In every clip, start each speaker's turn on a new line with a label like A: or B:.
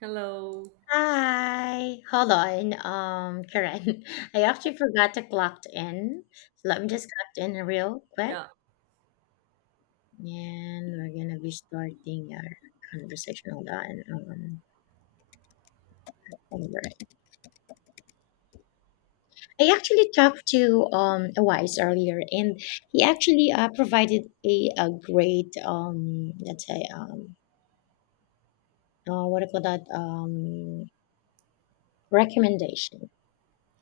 A: Hello.
B: Hi. Hold on, Karen. I actually forgot to clock in. So let me just clock in real quick,
A: Yeah.
B: and we're gonna be starting our conversation. Hold on. Over. I actually talked to a wise earlier, and he actually provided a great let's say what do you call that recommendation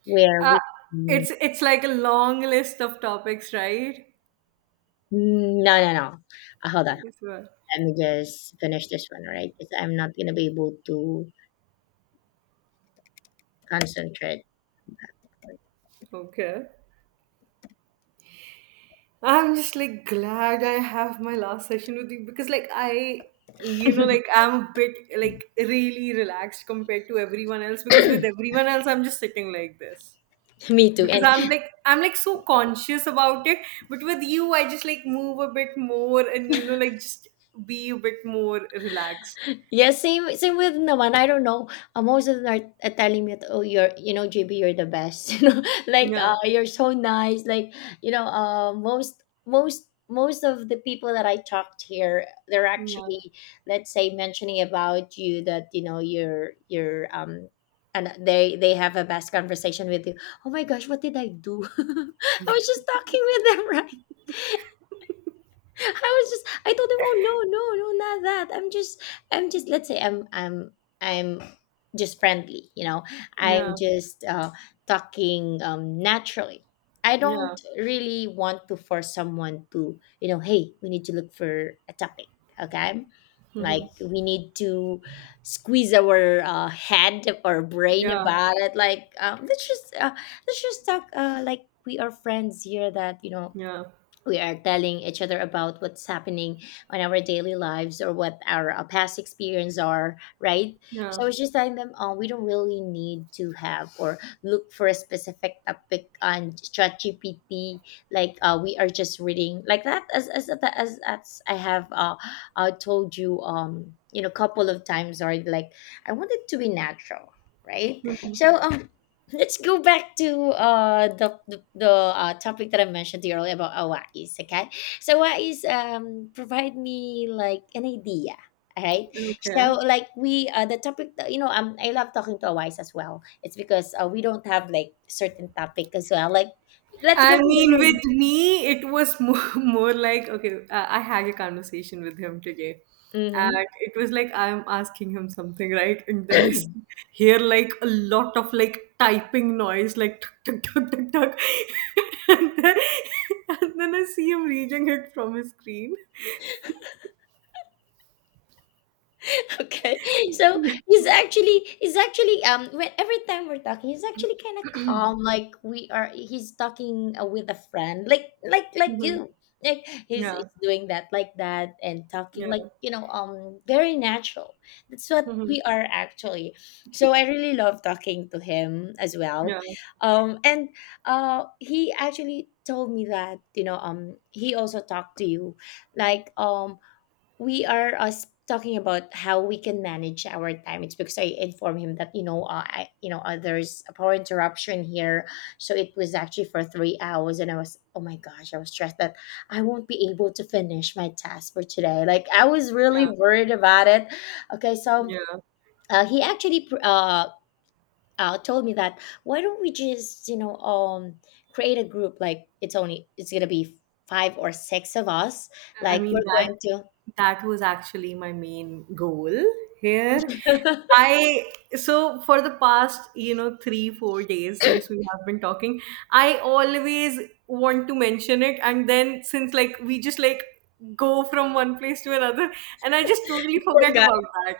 B: where
A: Uh,
B: we mm,
A: it's like a long list of topics, right?
B: no, no, no, hold on,
A: Yes, well.
B: let me just finish this one, right? Because I'm not gonna be able to concentrate.
A: Okay. I'm just like glad I have my last session with you, because like I like I'm a bit like really relaxed compared to everyone else, because with everyone else I'm just sitting like this.
B: Me too.
A: Because
B: And
A: I'm like so conscious about it, but with you I just like move a bit more and like just be a bit more relaxed.
B: yes, same with naman. I don't know. Most of them are telling me that, "Oh, you're, you know, JB, you're the best. You know, like
A: Yeah.
B: you're so nice. Like you know, most of the people that I talked here, they're
A: Yeah.
B: actually let's say mentioning about you that you know you're um, and they have a best conversation with you. Oh my gosh, what did I do? I was just talking with them, right? I was just I told him, "Oh, no, no, no, not that. I'm just let's say I'm just friendly, you know. I'm
A: Yeah.
B: just talking naturally. I
A: Yeah.
B: don't really want to force someone to, you know, hey, we need to look for a topic, okay? Like
A: Mhm.
B: we need to squeeze our head or brain
A: Yeah.
B: about it. Like let's just talk like we are friends here. That you know
A: Yeah.
B: we are telling each other about what's happening on our daily lives or what our past experience are, right?
A: Yeah.
B: So I was just telling them, we don't really need to have or look for a specific topic on ChatGPT. Like we are just reading like that, as as I have told you, you know, a couple of times, or like I want it to be natural, right?
A: Mhm.
B: So let's go back to the topic that I mentioned to you earlier about Hawaii's. Okay, so Hawaii's provide me like an idea. All right,
A: Okay.
B: so like we the topic that- you know I love talking to Hawaii's as well. It's because we don't have like certain topic as well. Like let's go to
A: I
B: the
A: mean,
B: room.
A: with me, it was more, more like, okay, I had a conversation with him today.
B: Mm-hmm.
A: And it was like I'm asking him something, right? And then hear like a lot of like typing noise, like tuk tuk tuk tuk tuk. and, then, and then I see him reading it from his screen.
B: Okay, so he's actually when every time we're talking, he's actually kind of calm, like we are, he's talking with a friend, like like
A: Mhm.
B: you, like
A: Yeah,
B: he's doing that like that and talking like
A: yeah.
B: you know very natural. That's what
A: Mhm.
B: we are actually. So I really love talking to him as well.
A: Yeah,
B: And he actually told me that you know he also talked to you, like we are, us talking about how we can manage our time. It's because I informed him that you know, I, you know, there's a power interruption here, so it was actually for 3 hours, and I was, oh my gosh, I was stressed that I won't be able to finish my task for today. Like I was really
A: yeah,
B: worried about it. Okay, so
A: yeah.
B: he told me that, why don't we just, you know, create a group, like it's only, it's gonna be five or six of us,
A: I
B: like
A: mean,
B: we're
A: that
B: going to
A: that was actually my main goal here. I so for the past three, 4 days since we have been talking, I always want to mention it, and then since like we just like go from one place to another, and I just totally
B: we're
A: forget about that.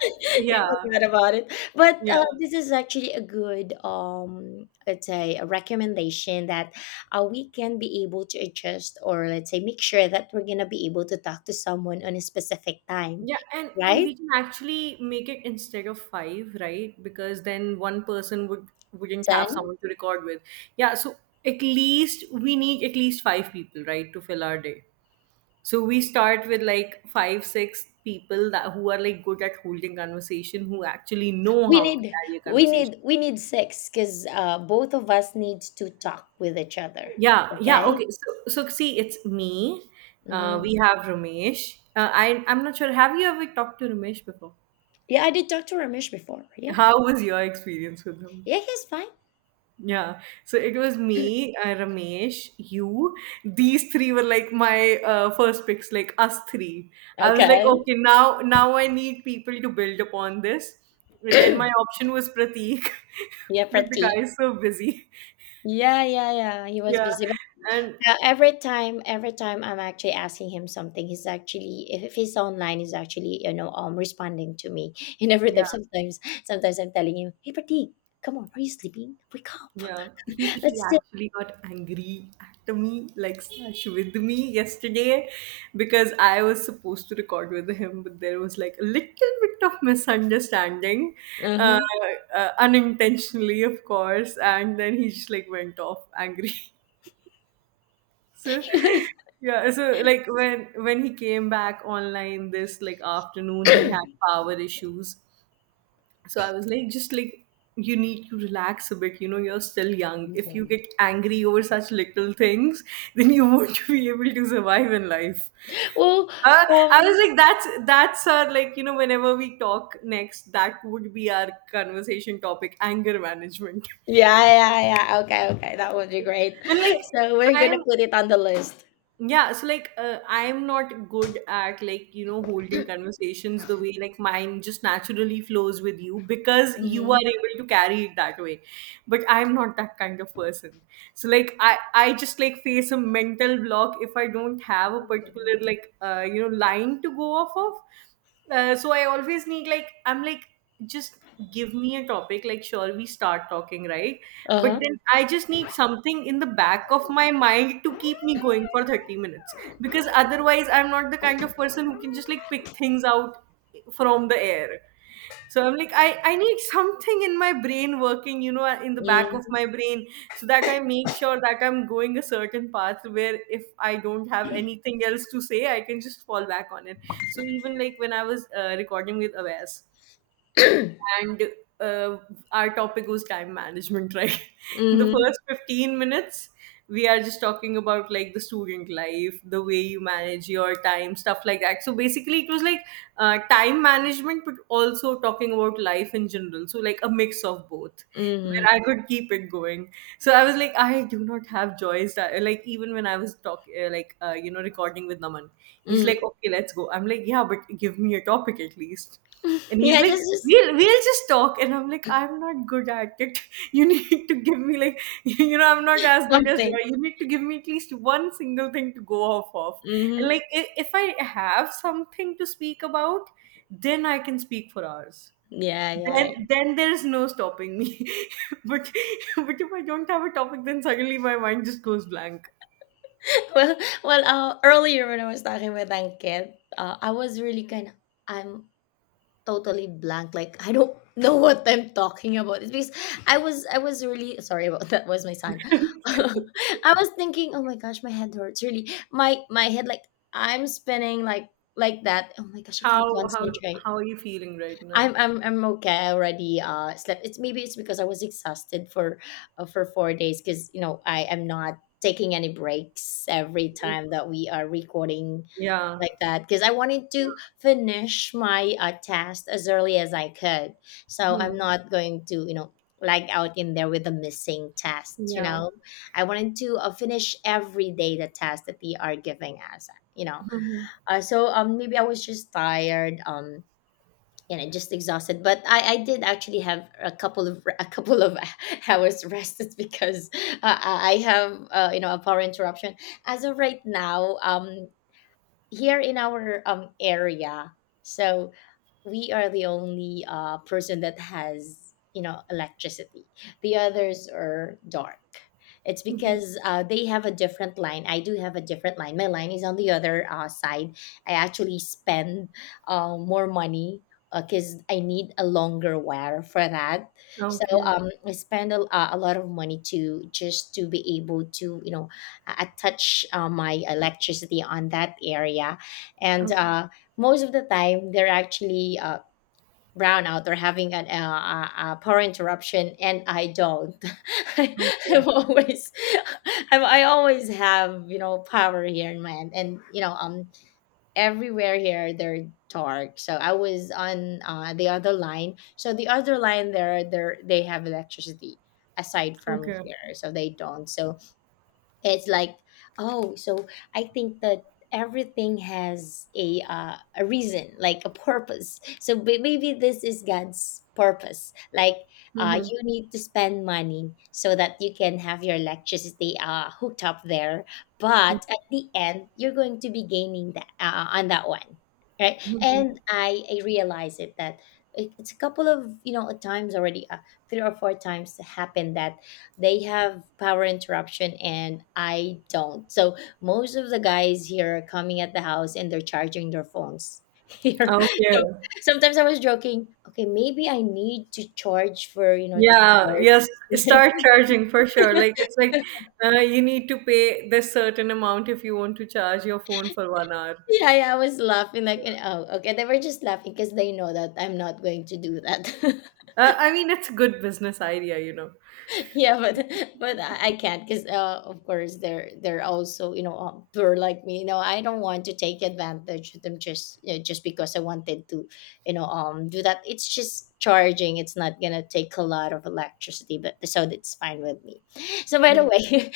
B: you
A: Yeah.
B: forgot about it. But
A: Yeah.
B: this is actually a good, let's say, a recommendation that we can be able to adjust, or let's say, make sure that we're gonna be able to talk to someone on a specific time,
A: Yeah, and
B: right?
A: we can actually make it instead of five, right? Because then one person wouldn't have
B: Then
A: someone to record with. Yeah, so at least we need at least five people, right, to fill our day. So we start with like five, six people that, who are like good at holding conversation, who actually know
B: we
A: how to
B: need
A: carry a
B: we
A: conversation.
B: need we need sex because both of us need to talk with each other.
A: Yeah, yeah,
B: Okay.
A: okay. So see, it's me.
B: Hmm.
A: We have Ramesh. I'm not sure. Have you ever talked to Ramesh before?
B: Yeah, I did talk to Ramesh before. Yeah,
A: How was your experience with him?
B: yeah, he's fine.
A: Yeah. So it was me, Ramesh, you. These three were like my first picks, like us three. I was like,
B: Okay.
A: okay, now I need people to build upon this. But then my option was Prateek,
B: Yeah,
A: but the guy
B: pretty.
A: is so busy.
B: Yeah, yeah, yeah. He was
A: Yeah.
B: busy.
A: And
B: Yeah, every time I'm actually asking him something, he's actually, if he's online, he's actually, you know, responding to me. And every time,
A: yeah.
B: sometimes, sometimes I'm telling him, "Hey, Pratik, come on, are you sleeping? Wake up,
A: Yeah, he he
B: let's sit."
A: actually got angry at me, like, slash with me yesterday, because I was supposed to record with him, but there was like a little bit of misunderstanding, uh,
B: Uh-huh.
A: unintentionally, of course, and then he just like went off angry. So yeah, so like when he came back online this like afternoon, he had power issues. So I was like, just like, you need to relax a bit, you're still young. If you get angry over such little things then you won't be able to survive in life.
B: Well,
A: I
B: um,
A: was like, that's our, like, whenever we talk next, that would be our conversation topic, anger management.
B: yeah, yeah, yeah. Okay, okay, that would be great.
A: And like,
B: So we're gonna
A: I'm,
B: put it on the list.
A: yeah, so like I'm not good at like holding conversations the way like mine just naturally flows with you, because you are
B: Mm-hmm.
A: able to carry it that way, but I'm not that kind of person. So like I just like face a mental block if I don't have a particular like line to go off of. So I always need, like, I'm like, just give me a topic, like, sure, we start talking, right?
B: Uh
A: But
B: huh.
A: then I just need something in the back of my mind to keep me going for 30 minutes, because otherwise I'm not the kind of person who can just like pick things out from the air. So I'm like, I need something in my brain working, in the back of
B: Mm-hmm.
A: my brain, so that I make sure that I'm going a certain path where if I don't have anything else to say, I can just fall back on it. So even like when I was recording with Awes, and uh, our topic was time management, right? In the
B: Mm-hmm.
A: first 15 minutes we are just talking about like the student life, the way you manage your time, stuff like that. So basically it was like time management but also talking about life in general, so like a mix of both, where I could keep it going. So I was like, I do not have joys that. Like, even when I was talking like recording with Naman, he's like,
B: Mm-hmm.
A: okay, let's go. I'm like, yeah, but give me a topic at least. And he's
B: Yeah,
A: like,
B: just
A: we'll just talk. And I'm like, I'm not good at it. You need to give me like I'm not as good as
B: something.
A: Joy. You need to give me at least one single thing to go off of. And
B: Mhm.
A: like, if I have something to speak about, then I can speak for hours.
B: Yeah, yeah.
A: then then there is no stopping me. But if I don't have a topic, then suddenly my mind just goes blank.
B: Well, well, earlier when I was talking with Angkit, I was really kind of, I'm totally blank. Like I don't know what I'm talking about. It's because I was really sorry about that. Was my son? I was thinking, oh my gosh, my head hurts. Really, my head like I'm spinning like that. Oh my gosh, I can't
A: how how
B: concentrate.
A: how are you feeling right now?
B: I'm okay. I already slept. It's, maybe it's because I was exhausted for 4 days, because you know I am not taking any breaks every time that we are recording
A: Yeah.
B: like that, because I wanted to finish my task as early as I could. So
A: Hmm.
B: I'm not going to, you know, lag out in there with a missing task. You
A: Yeah.
B: know, I wanted to finish every day the task that they are giving us. You know,
A: Mhm.
B: so maybe I was just tired. And I just exhausted. But I did actually have a couple of hours rested, because I have, you know, a power interruption as of right now. Here in our area, so we are the only person that has, you know, electricity. The others are dark. It's
A: Mhm.
B: because they have a different line. I do have a different line. My line is on the other side. I actually spend more money because I need a longer wire for that. So
A: Okay,
B: I spend a lot of money to just to be able to, you know, attach my electricity on that area. And
A: okay,
B: most of the time they're actually brownout or having an power interruption, and I don't.
A: okay.
B: I'm always, I'm, I always have, you know, power here in my end, and you know everywhere here they're dark, so I was on the other line. So the other line, there they have electricity aside from
A: Okay.
B: here, so they don't. So it's like, oh, so I think that everything has a reason, like a purpose. So maybe this is god's purpose, like
A: Mhm.
B: you need to spend money so that you can have your electricity hooked up there,
A: Mhm.
B: but at the end you're going to be gaining that on that one, right?
A: Mhm.
B: And I realize it, that it- it's a couple of, you know, times already. Three or four times happened that they have power interruption and I don't. So most of the guys here are coming at the house and they're charging their phones here.
A: Okay.
B: So sometimes I was joking, okay, maybe I need to charge for, you know, the
A: Yeah. Yes.
B: charge.
A: Start charging for sure. Like, it's like, you need to pay this certain amount if you want to charge your phone for 1 hour.
B: Yeah, yeah, I was laughing like, and- oh, okay. They were just laughing because they know that I'm not going to do that.
A: I mean, it's a good business idea.
B: Yeah, but I can't, because of course they're also, you know, poor like me. You know, I don't want to take advantage of them just, you know, just because I wanted to, you know, do that. It's just charging, it's not gonna take a lot of electricity, but, so that's fine with me. So by the
A: Hmm.
B: way,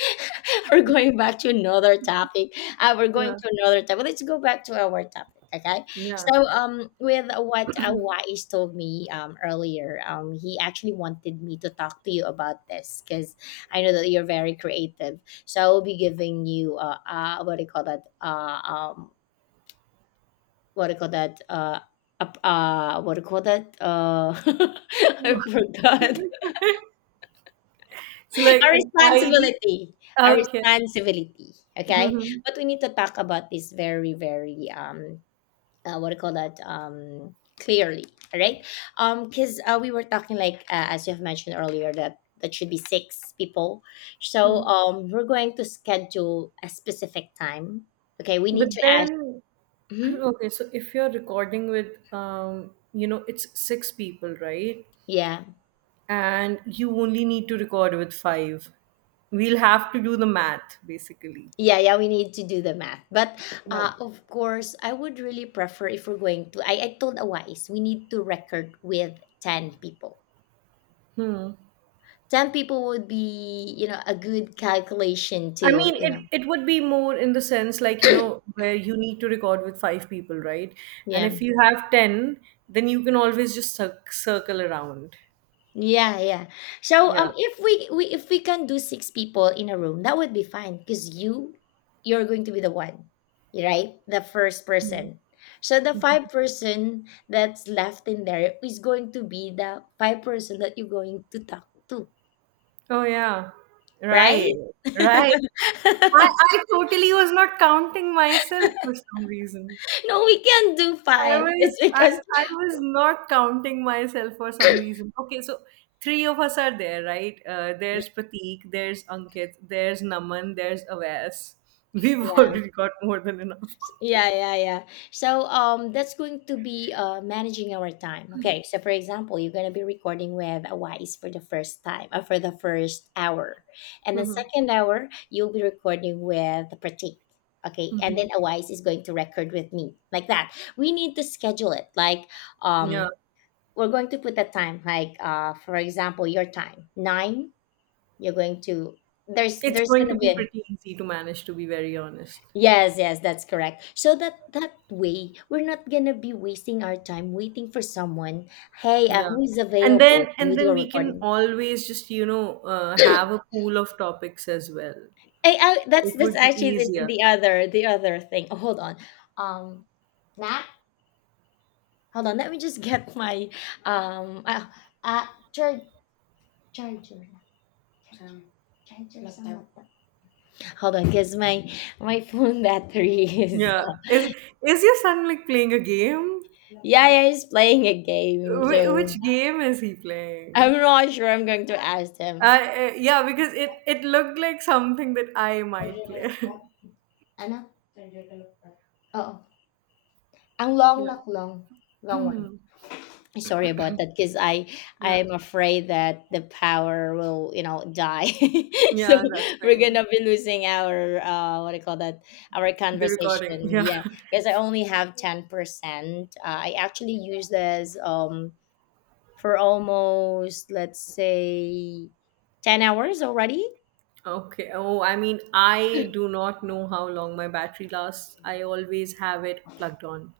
B: we're going back to another topic. We're going
A: Yeah.
B: to another topic, let's go back to our topic. Okay,
A: Yeah.
B: so, with what Wise told me, earlier, he actually wanted me to talk to you about this, because I know that you're very creative. So I will be giving you what do you call that? Um, what do you call that? What do you call that? I forgot.
A: So
B: A
A: like an ID.
B: responsibility, a
A: Okay.
B: responsibility. Okay,
A: Mhm.
B: but we need to talk about this very, very what do you call that, clearly, all right? Because we were talking like, as you have mentioned earlier, that that should be six people. So we're going to schedule a specific time. Okay, we
A: But
B: need to ask.
A: then,
B: Mhm.
A: okay. So if you're recording with, it's six people, right?
B: yeah
A: And you only need to record with five. We'll have to do the math basically.
B: yeah, yeah, we need to do the math. But
A: Yeah.
B: of course I would really prefer if we're going to, I told awise we need to record with 10 people.
A: Hmm.
B: 10 people would be, you know, a good calculation to,
A: I mean,
B: you
A: it,
B: know,
A: it would be more in the sense like, where you need to record with five people, right? And
B: yeah.
A: if you have 10, then you can always just circle around.
B: Yeah, yeah. So
A: Yeah.
B: um if we, we if we can do six people in a room, that would be fine because you're going to be the one, right? The first
A: Mhm.
B: person. So the five-person that's left in there is going to be the five person that you're going to talk to,
A: Oh, yeah.
B: right?
A: Right. Right. I totally was not counting myself for some reason.
B: No, we can't do
A: I
B: five.
A: was
B: It's
A: I,
B: because
A: I was not counting myself for some reason. Okay, so three of us are there, right?
B: yeah.
A: There's Pratik, there's Ankit, there's Naman, there's Avas. We've
B: Yeah.
A: already got more than enough.
B: Yeah, yeah, yeah. So that's going to be managing our time. Okay. So for example, you're gonna be recording with a wise for the first time or for the first hour. And the
A: Mhm.
B: second hour, you'll be recording with the critique. Okay. And then a wise is going to record with me. Like that. We need to schedule it. Like um
A: Yeah.
B: we're going to put a time, like for example, your time. Nine, you're going to
A: It's
B: there's
A: going to
B: gonna be
A: be
B: a
A: pretty easy to manage, to be very honest.
B: yes, yes, that's correct. So that that way, we're not gonna be wasting our time waiting for someone. Hey,
A: Yeah.
B: who is
A: And
B: available?
A: then
B: Can we
A: and
B: do
A: then
B: a
A: we can
B: recording?
A: always just, have a pool of topics as well.
B: Hey, that's
A: It
B: that's
A: would be
B: actually this,
A: easier.
B: the other thing. Oh, hold on. Um, nah. Hold on. Let me just get my um uh, uh charger charger charger charger somewhat. Hold on, cause my phone battery is
A: Yeah. Is your son like playing a game?
B: yeah, yeah, he's playing a game. So
A: Which game is he
B: I'm
A: playing?
B: not sure. I'm going to ask him.
A: Yeah, because it looked like something that I might play.
B: Ano? Oo. Ang long
A: Yeah.
B: knock long, long one. Sorry about that because
A: Yeah,
B: I'm afraid that the power will die, so
A: yeah. That's
B: we're
A: fine.
B: gonna be losing our what do you call that, our
A: The recording.
B: conversation.
A: Yeah.
B: Yeah, because I only have 10%. I actually use this for almost, let's say, 10 hours already.
A: Okay. Oh, I mean, I do not know how long my battery lasts. I always have it plugged on.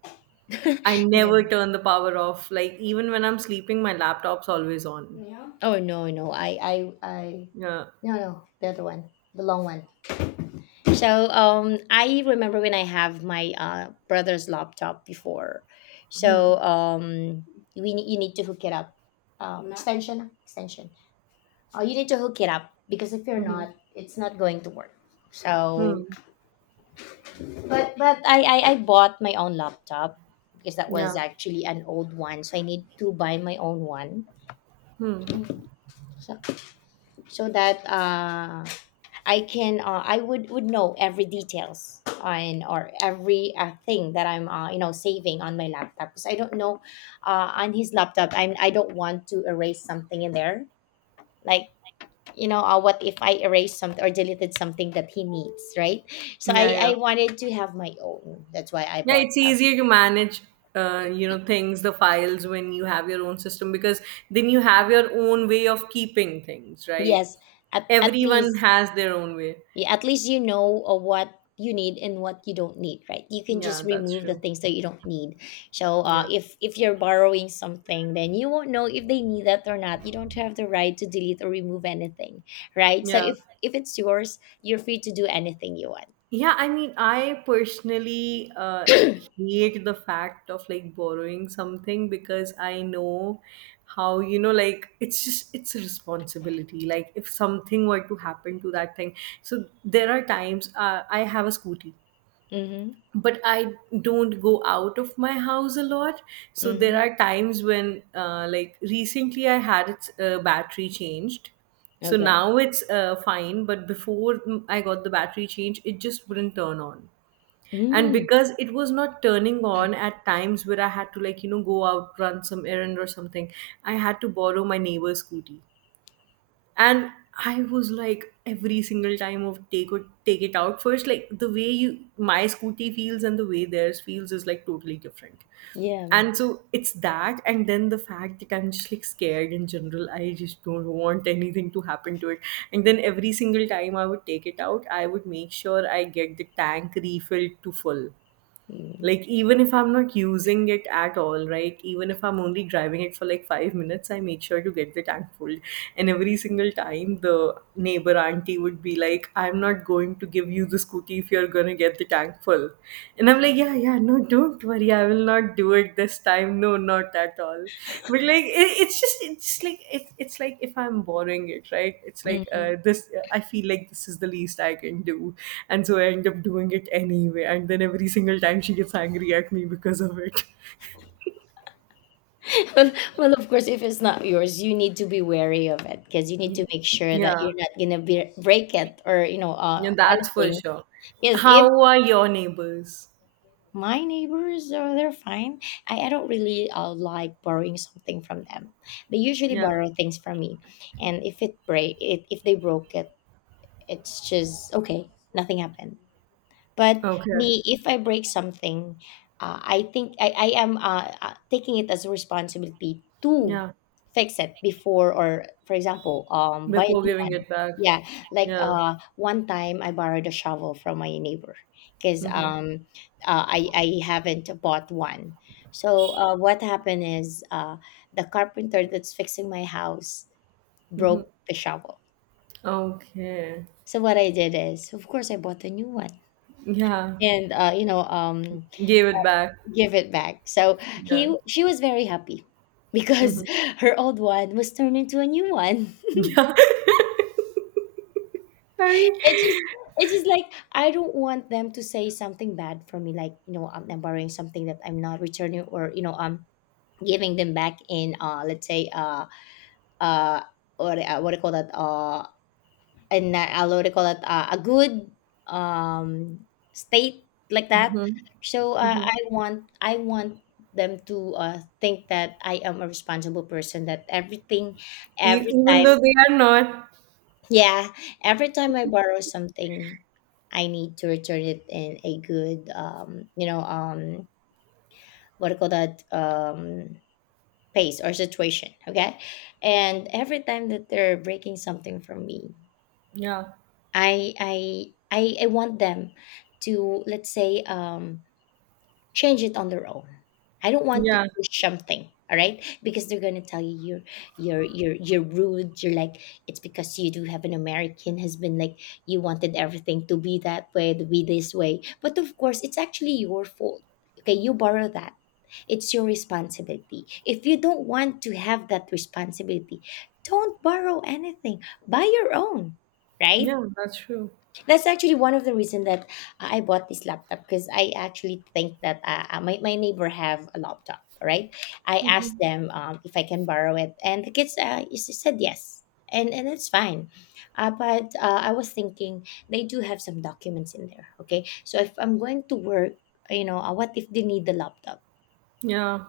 A: I
B: Yeah.
A: never turn the power off. Like, even when I'm sleeping, my laptop's always on.
B: Oh no, no,
A: Yeah.
B: no, no, the other one, the long one. So, I remember when I have my brother's laptop before. So,
A: Hmm.
B: you need to hook it up. Extension, Oh, you need to hook it up because if you're
A: Hmm.
B: not, it's not going to work. So,
A: Hmm.
B: I bought my own laptop because that was
A: Yeah.
B: actually an old one. So I need to buy my own one,
A: Hmm.
B: so, so that I can I would know every details, and or every thing that I'm you know, saving on my laptop because I don't know, on his laptop, I don't want to erase something in there, like, you know, what if I erased something or deleted something that he needs, right? So
A: Yeah. Yeah.
B: I wanted to have my own, that's why I
A: Yeah,
B: bought
A: it's
B: up.
A: easier to manage, things, the files, when you have your own system, because then you have your own way of keeping things, right?
B: Yes, at
A: Everyone
B: least.
A: has their own way.
B: Yeah, at least you know what you need and what you don't need, right? You can
A: Yeah,
B: just
A: that's
B: remove the
A: true.
B: things that you don't need. So
A: Yeah,
B: if you're borrowing something, then you won't know if they need that or not. You don't have the right to delete or remove anything, right? So
A: yeah,
B: if it's yours, you're free to do anything you want.
A: yeah. I mean, I personally hate the fact of like borrowing something, because I know how, like, it's just, it's a responsibility. Like, if something were to happen to that thing. So there are times, I have a scooty,
B: Mm-hmm.
A: but I don't go out of my house a lot. So there
B: Mm-hmm.
A: are times when like recently I had its battery changed. So
B: Okay.
A: now it's fine, but before I got the battery change, it just wouldn't turn on. And
B: Mm-hmm.
A: because it was not turning
B: Mm-hmm.
A: on at times where I had to, like, go out, run some errand or something, I had to borrow my neighbor's scooty. And I was like, every single time, of take, or take it out first, like the way you, my scooty feels and the way theirs feels is like totally different.
B: Yeah.
A: And so it's that, and then the fact that I'm just like scared in general, I just don't want anything to happen to it. And then every single time I would take it out, I would make sure I get the tank refilled to full.
B: Mm-hmm.
A: Like, even if I'm not using it at all, right? Even if I'm only driving it for like 5 minutes, I make sure to get the tank full. And every single time the neighbor auntie would be like, I'm not going to give you the scooty if you're going to get the tank full. And I'm like, yeah, yeah, no, don't, Mary, I will not do it this time. No, not at all. But like, it's just, it's like, it's like, if I'm borrowing it, right? It's like,
B: Mm-hmm.
A: this. I feel like this is the least I can do, and so I end up doing it anyway. And then every single time she gets angry at me because of it.
B: well, well, of course, if it's not yours, you need to be wary of it because you need to make sure that
A: Yeah,
B: you're not gonna be, break it, or you know,
A: yeah, that's for
B: anything.
A: sure.
B: Because if
A: How are your neighbors?
B: my neighbors are, they're fine. I don't really like borrowing something from them. They usually
A: Yeah.
B: borrow things from me, and if it break, if they broke it, it's just okay, nothing happened. But
A: Okay.
B: me, if I break something, I think I am taking it as a responsibility to
A: Yeah.
B: fix it before, or for example, buy a
A: Before
B: new
A: giving
B: one.
A: it back.
B: Yeah, like
A: Yeah.
B: one time I borrowed a shovel from my neighbor because
A: Mm-hmm.
B: I haven't bought one. So what happened is the carpenter that's fixing my house
A: Mm-hmm.
B: broke the shovel.
A: Okay.
B: So what I did is, of course, I bought a new one,
A: Yeah.
B: and you know,
A: Gave it back.
B: give it back. So
A: Yeah.
B: he, she was very happy because
A: Mhm.
B: her old one was turned into a new one.
A: Yeah. Sorry.
B: It just it's just like I don't want them to say something bad for me, like you know, I'm borrowing something that I'm not returning, or you know, I'm giving them back in let's say uh what do you call that, in a what do you call it, a good um state, like that.
A: Mhm.
B: So
A: Mhm.
B: I want them to think that I am a responsible person, that everything,
A: E
B: every
A: even
B: time,
A: though they are not.
B: yeah, every time I borrow something, I need to return it in a good, you know, what do you call that pace or situation. Okay. And every time that they're breaking something from me,
A: Yeah.
B: I I I want them to, let's say, change it on their own. I don't want to
A: Yeah.
B: push something. All right, because they're gonna tell you, you're rude. You're like, it's because you do have an American husband. Like, you wanted everything to be that way, to be this way. But of course, it's actually your fault. Okay, you borrow that. It's your responsibility. If you don't want to have that responsibility, don't borrow anything. Buy your own, right?
A: Yeah, that's true.
B: That's actually one of the reason that I bought this laptop, because I actually think that my neighbor have a laptop, right? I asked them if I can borrow it, and the kids said yes, and that's fine. But I was thinking they do have some documents in there, okay? So if I'm going to work, you know, what if they need the laptop?
A: Yeah.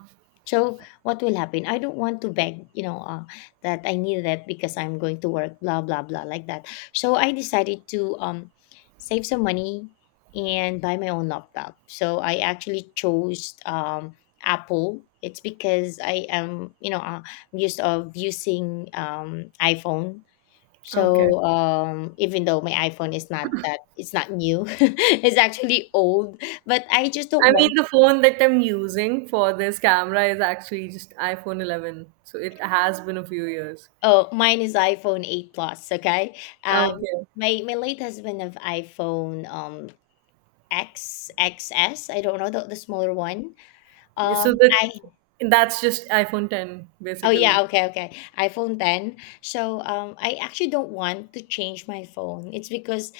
B: So what will happen? I don't want to beg, you know, that I need that because I'm going to work, blah blah blah, like that. So I decided to, save some money and buy my own laptop. So I actually chose, Apple. It's because I am, you know, I'm used of using, iPhone.
A: Okay.
B: So even though my iPhone is not that, it's not new, it's actually old. But I just don't
A: I mean,
B: want.
A: the phone that I'm using for this camera is actually just iPhone 11. So it has been a few years.
B: Oh, mine is iPhone 8 Plus, okay? Um,
A: Okay.
B: my my late husband of iPhone X XS, I don't know the smaller one.
A: Yeah, so that
B: I
A: that's just iPhone 10
B: oh yeah,
A: basically.
B: okay, okay. iPhone 10. So I actually don't want to change my phone. It's because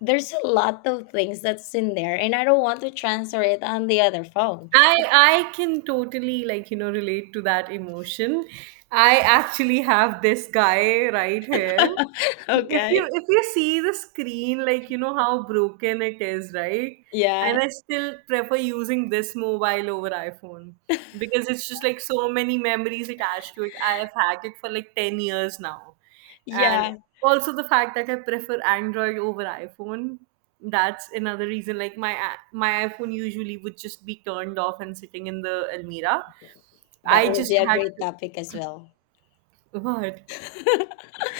B: there's a lot of things that's in there and I don't want to transfer it on the other phone.
A: I can totally like relate to that emotion. I actually have this guy right here. If you
B: Okay.
A: if you see the screen, like you know how broken it is, right?
B: Yeah.
A: And I still prefer using this mobile over iPhone because it's just like so many memories attached to it. I have had it for like 10 years now. And
B: Yeah.
A: also the fact that I prefer Android over iPhone, that's another reason. Like my iPhone usually would just be turned off and sitting in the Almira.
B: That
A: I
B: would
A: just
B: be a
A: had
B: great
A: to
B: topic as well.
A: what?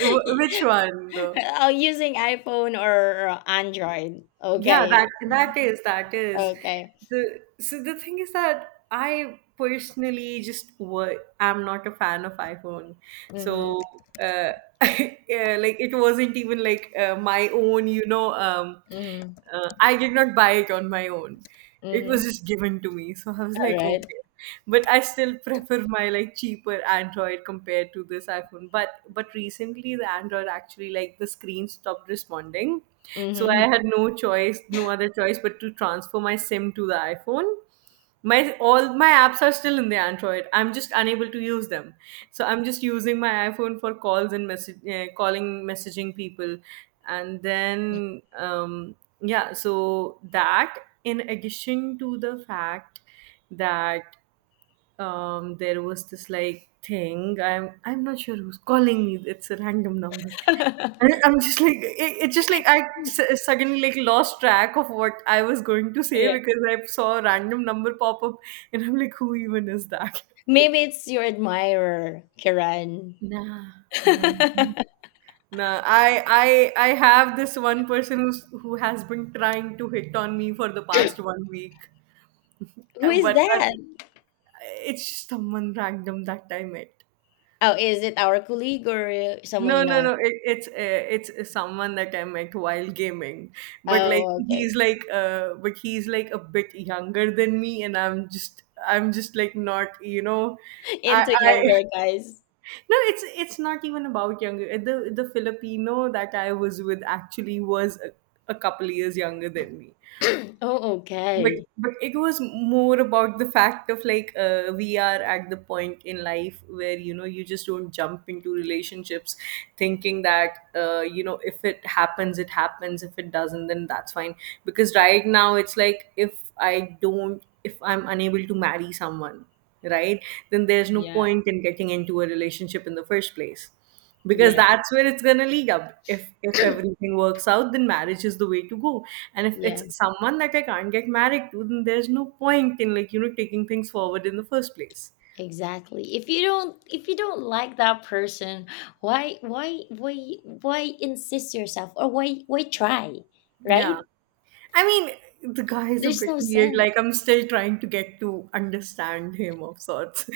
A: Which one though?
B: Oh, using iPhone or Android.
A: Yeah, that
B: Okay. Mhm.
A: that is
B: Okay.
A: the so the thing is that I personally just what I'm not a fan of iPhone,
B: Mm-hmm.
A: so uh, yeah, like it wasn't even like my own. Um,
B: Mm-hmm.
A: uh, I did not buy it on my own, it
B: Mm-hmm.
A: was just given to me. So I was
B: All
A: like,
B: right.
A: okay. But I still prefer my like cheaper Android compared to this iPhone. But recently the Android actually like the screen stopped responding. So I
B: Mm-hmm.
A: had no choice, no other choice but to transfer my SIM to the iPhone. My all my apps are still in the Android, I'm just unable to use them, so I'm just using my iPhone for calls and message calling, messaging people. And then, yeah, so that, in addition to the fact that, there was this like thing, I'm not sure who's calling me, it's a random number. And I'm just like it's just like suddenly like lost track of what I was going to say
B: Yeah.
A: because I saw a random number pop up and I'm like, who even is that?
B: Maybe it's your admirer, Kiran.
A: Nah, nah, nah, I have this one person who has been trying to hit on me for the past one week.
B: Who
A: Uh,
B: is
A: but uh,
B: that?
A: it's just someone random that I met.
B: Oh, is it our colleague or someone
A: No,
B: you
A: no,
B: know?
A: no. It's someone that I met while gaming, but like
B: Oh, okay.
A: he's like but he's like a bit younger than me, and I'm just like, not, you know, I
B: Into
A: I
B: younger guys.
A: no. It's not even about younger. The Filipino that I was with actually was a couple years younger than me,
B: Oh,
A: but
B: okay.
A: but it was more about the fact of like we are at the point in life where, you know, you just don't jump into relationships thinking that, if it happens, it happens, if it doesn't, then that's fine, because right now it's like, if I'm unable to marry someone, right, then there's no
B: Yeah.
A: point in getting into a relationship in the first place. Because
B: Yeah.
A: that's where it's gonna lead up. If everything works out, then marriage is the way to go. And if
B: Yeah.
A: it's someone that I can't get married to, then there's no point in taking things forward in the first place.
B: Exactly. If you don't like that person, why why why why insist yourself, or why try? Right?
A: Yeah. I mean, the guy is a
B: There's
A: bit
B: no
A: weird.
B: sense.
A: Like, I'm still trying to get to understand him, of sorts.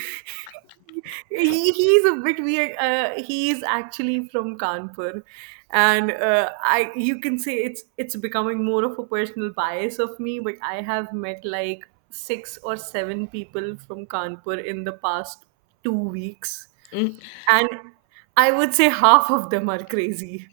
A: He's a bit weird. He is actually from Kanpur, and I you can say it's becoming more of a personal bias of me. But I have met like six or seven people from Kanpur in the past 2 weeks,
B: Mm.
A: and I would say half of them are crazy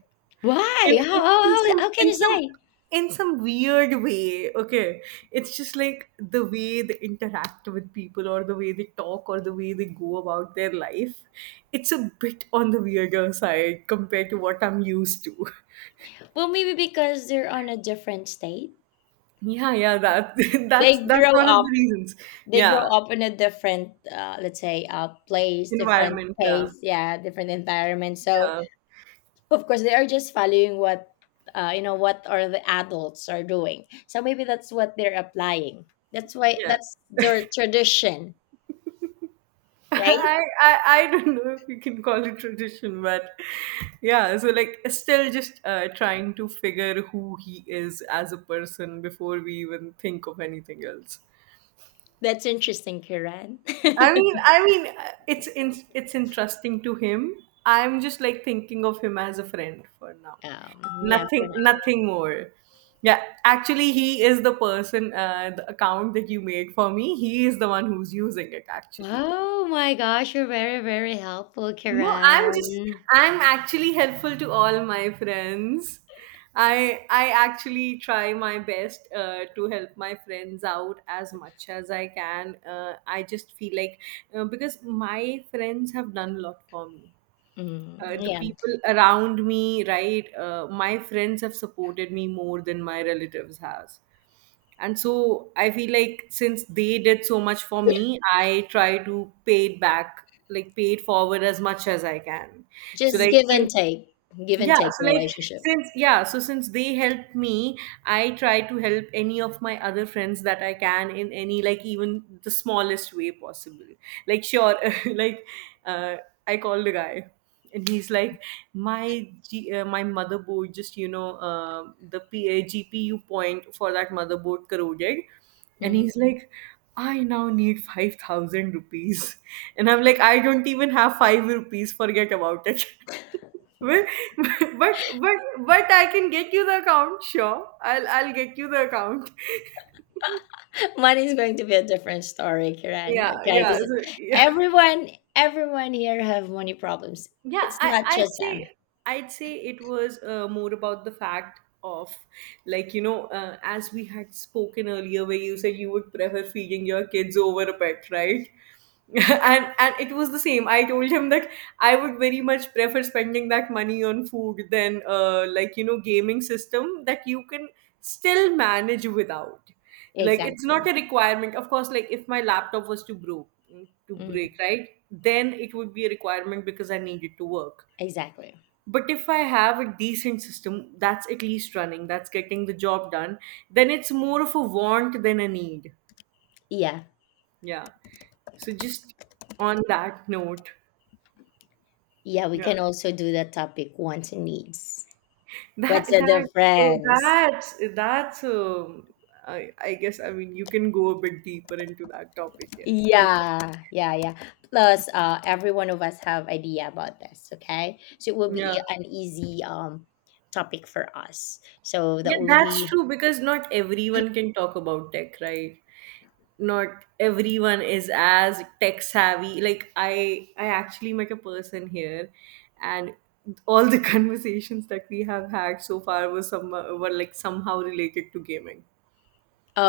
A: in,
B: Why?
A: in in
B: How
A: some
B: can
A: in
B: you
A: some
B: say?
A: in some weird way. Okay, it's just like the way they interact with people, or the way they talk, or the way they go about their life. It's a bit on the weirder side compared to what I'm used to.
B: Well, maybe because they're on a different state.
A: Yeah, yeah, that that's
B: They
A: that's
B: grow
A: one of
B: up.
A: the reasons.
B: They grow
A: Yeah.
B: up in a different, let's say, place, different
A: Environment, yeah.
B: pace, yeah, different environment. So
A: Yeah.
B: of course they are just following what, you know, what are the adults are doing, so maybe that's what they're applying, that's why
A: yeah
B: that's their tradition, right?
A: I, I I don't know if you can call it tradition, but yeah. So like, still just trying to figure who he is as a person before we even think of anything else.
B: That's interesting, Kiran.
A: I mean, I mean, it's interesting to him. I'm just like thinking of him as a friend for now.
B: um yeah, for
A: Nothing,
B: now.
A: nothing more. Yeah, actually, he is the person, the account that you made for me. He is the one who's using it. Actually,
B: Oh my gosh, you're very very helpful,
A: no,
B: Kiran.
A: I'm actually helpful to all my friends. I actually try my best to help my friends out as much as I can. I just feel like, because my friends have done a lot for me,
B: Mm,
A: the
B: yeah,
A: people around me, right? My friends have supported me more than my relatives has. And so I feel like, since they did so much for me, I try to pay it back, like pay it forward as much as I can. So
B: just
A: like
B: give and
A: since
B: take, give and
A: Yeah,
B: take
A: so like
B: relationship.
A: since yeah, so since they helped me, I try to help any of my other friends that I can in any, like, even the smallest way possible. Like, sure, like uh, I called the guy and he's like, my motherboard just the GPU point for that motherboard corroded, and
B: Mm-hmm.
A: he's like, I now need 5,000 rupees, and I'm like, I don't even have 5 rupees, forget about it. Well, but but but I can get you the account, sure. I'll get you the account.
B: Mine is going to be a different story, Kiran.
A: Yeah,
B: Okay,
A: yeah.
B: because
A: So, yeah.
B: everyone, everyone here have money problems.
A: Yeah,
B: It's not just them.
A: I'd say it was more about the fact of, like, as we had spoken earlier where you said you would prefer feeding your kids over a pet, right? And it was the same, I told him that I would very much prefer spending that money on food than, like, gaming system that you can still manage without. Like, it's not
B: Exactly.
A: a requirement. Of course, like, if my laptop was to
B: Mm,
A: break, right? Then it would be a requirement because I need it to work.
B: exactly.
A: But if I have a decent system that's at least running, that's getting the job done, then it's more of a want than a need.
B: Yeah.
A: Yeah. So, just on that note,
B: Yeah, we
A: yeah.
B: can also do that topic, wants and needs.
A: That
B: What's the
A: that oh,
B: difference?
A: that's that's I guess, I mean, you can go a bit deeper into that topic. Yes, you can.
B: Yeah, yeah, yeah. Plus, every one of us have idea about this. Okay, so it will be
A: Yeah,
B: an easy topic for us. So
A: yeah,
B: that will
A: that's
B: be.
A: true, because not everyone can talk about tech, right? Not everyone is as tech savvy. Like, I actually met a person here, and all the conversations that we have had so far was some were somehow related to gaming.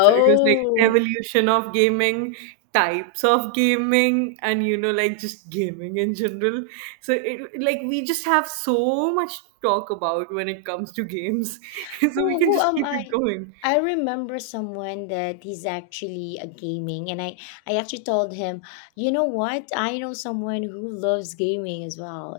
A: So it was like evolution of gaming, types of gaming, and like, just gaming in general. So it like we just have so much to talk about when it comes to games. So we can
B: who
A: just
B: am
A: keep it
B: I?
A: going.
B: I remember someone that he's actually a gaming, and I actually told him, you know what? I know someone who loves gaming as well.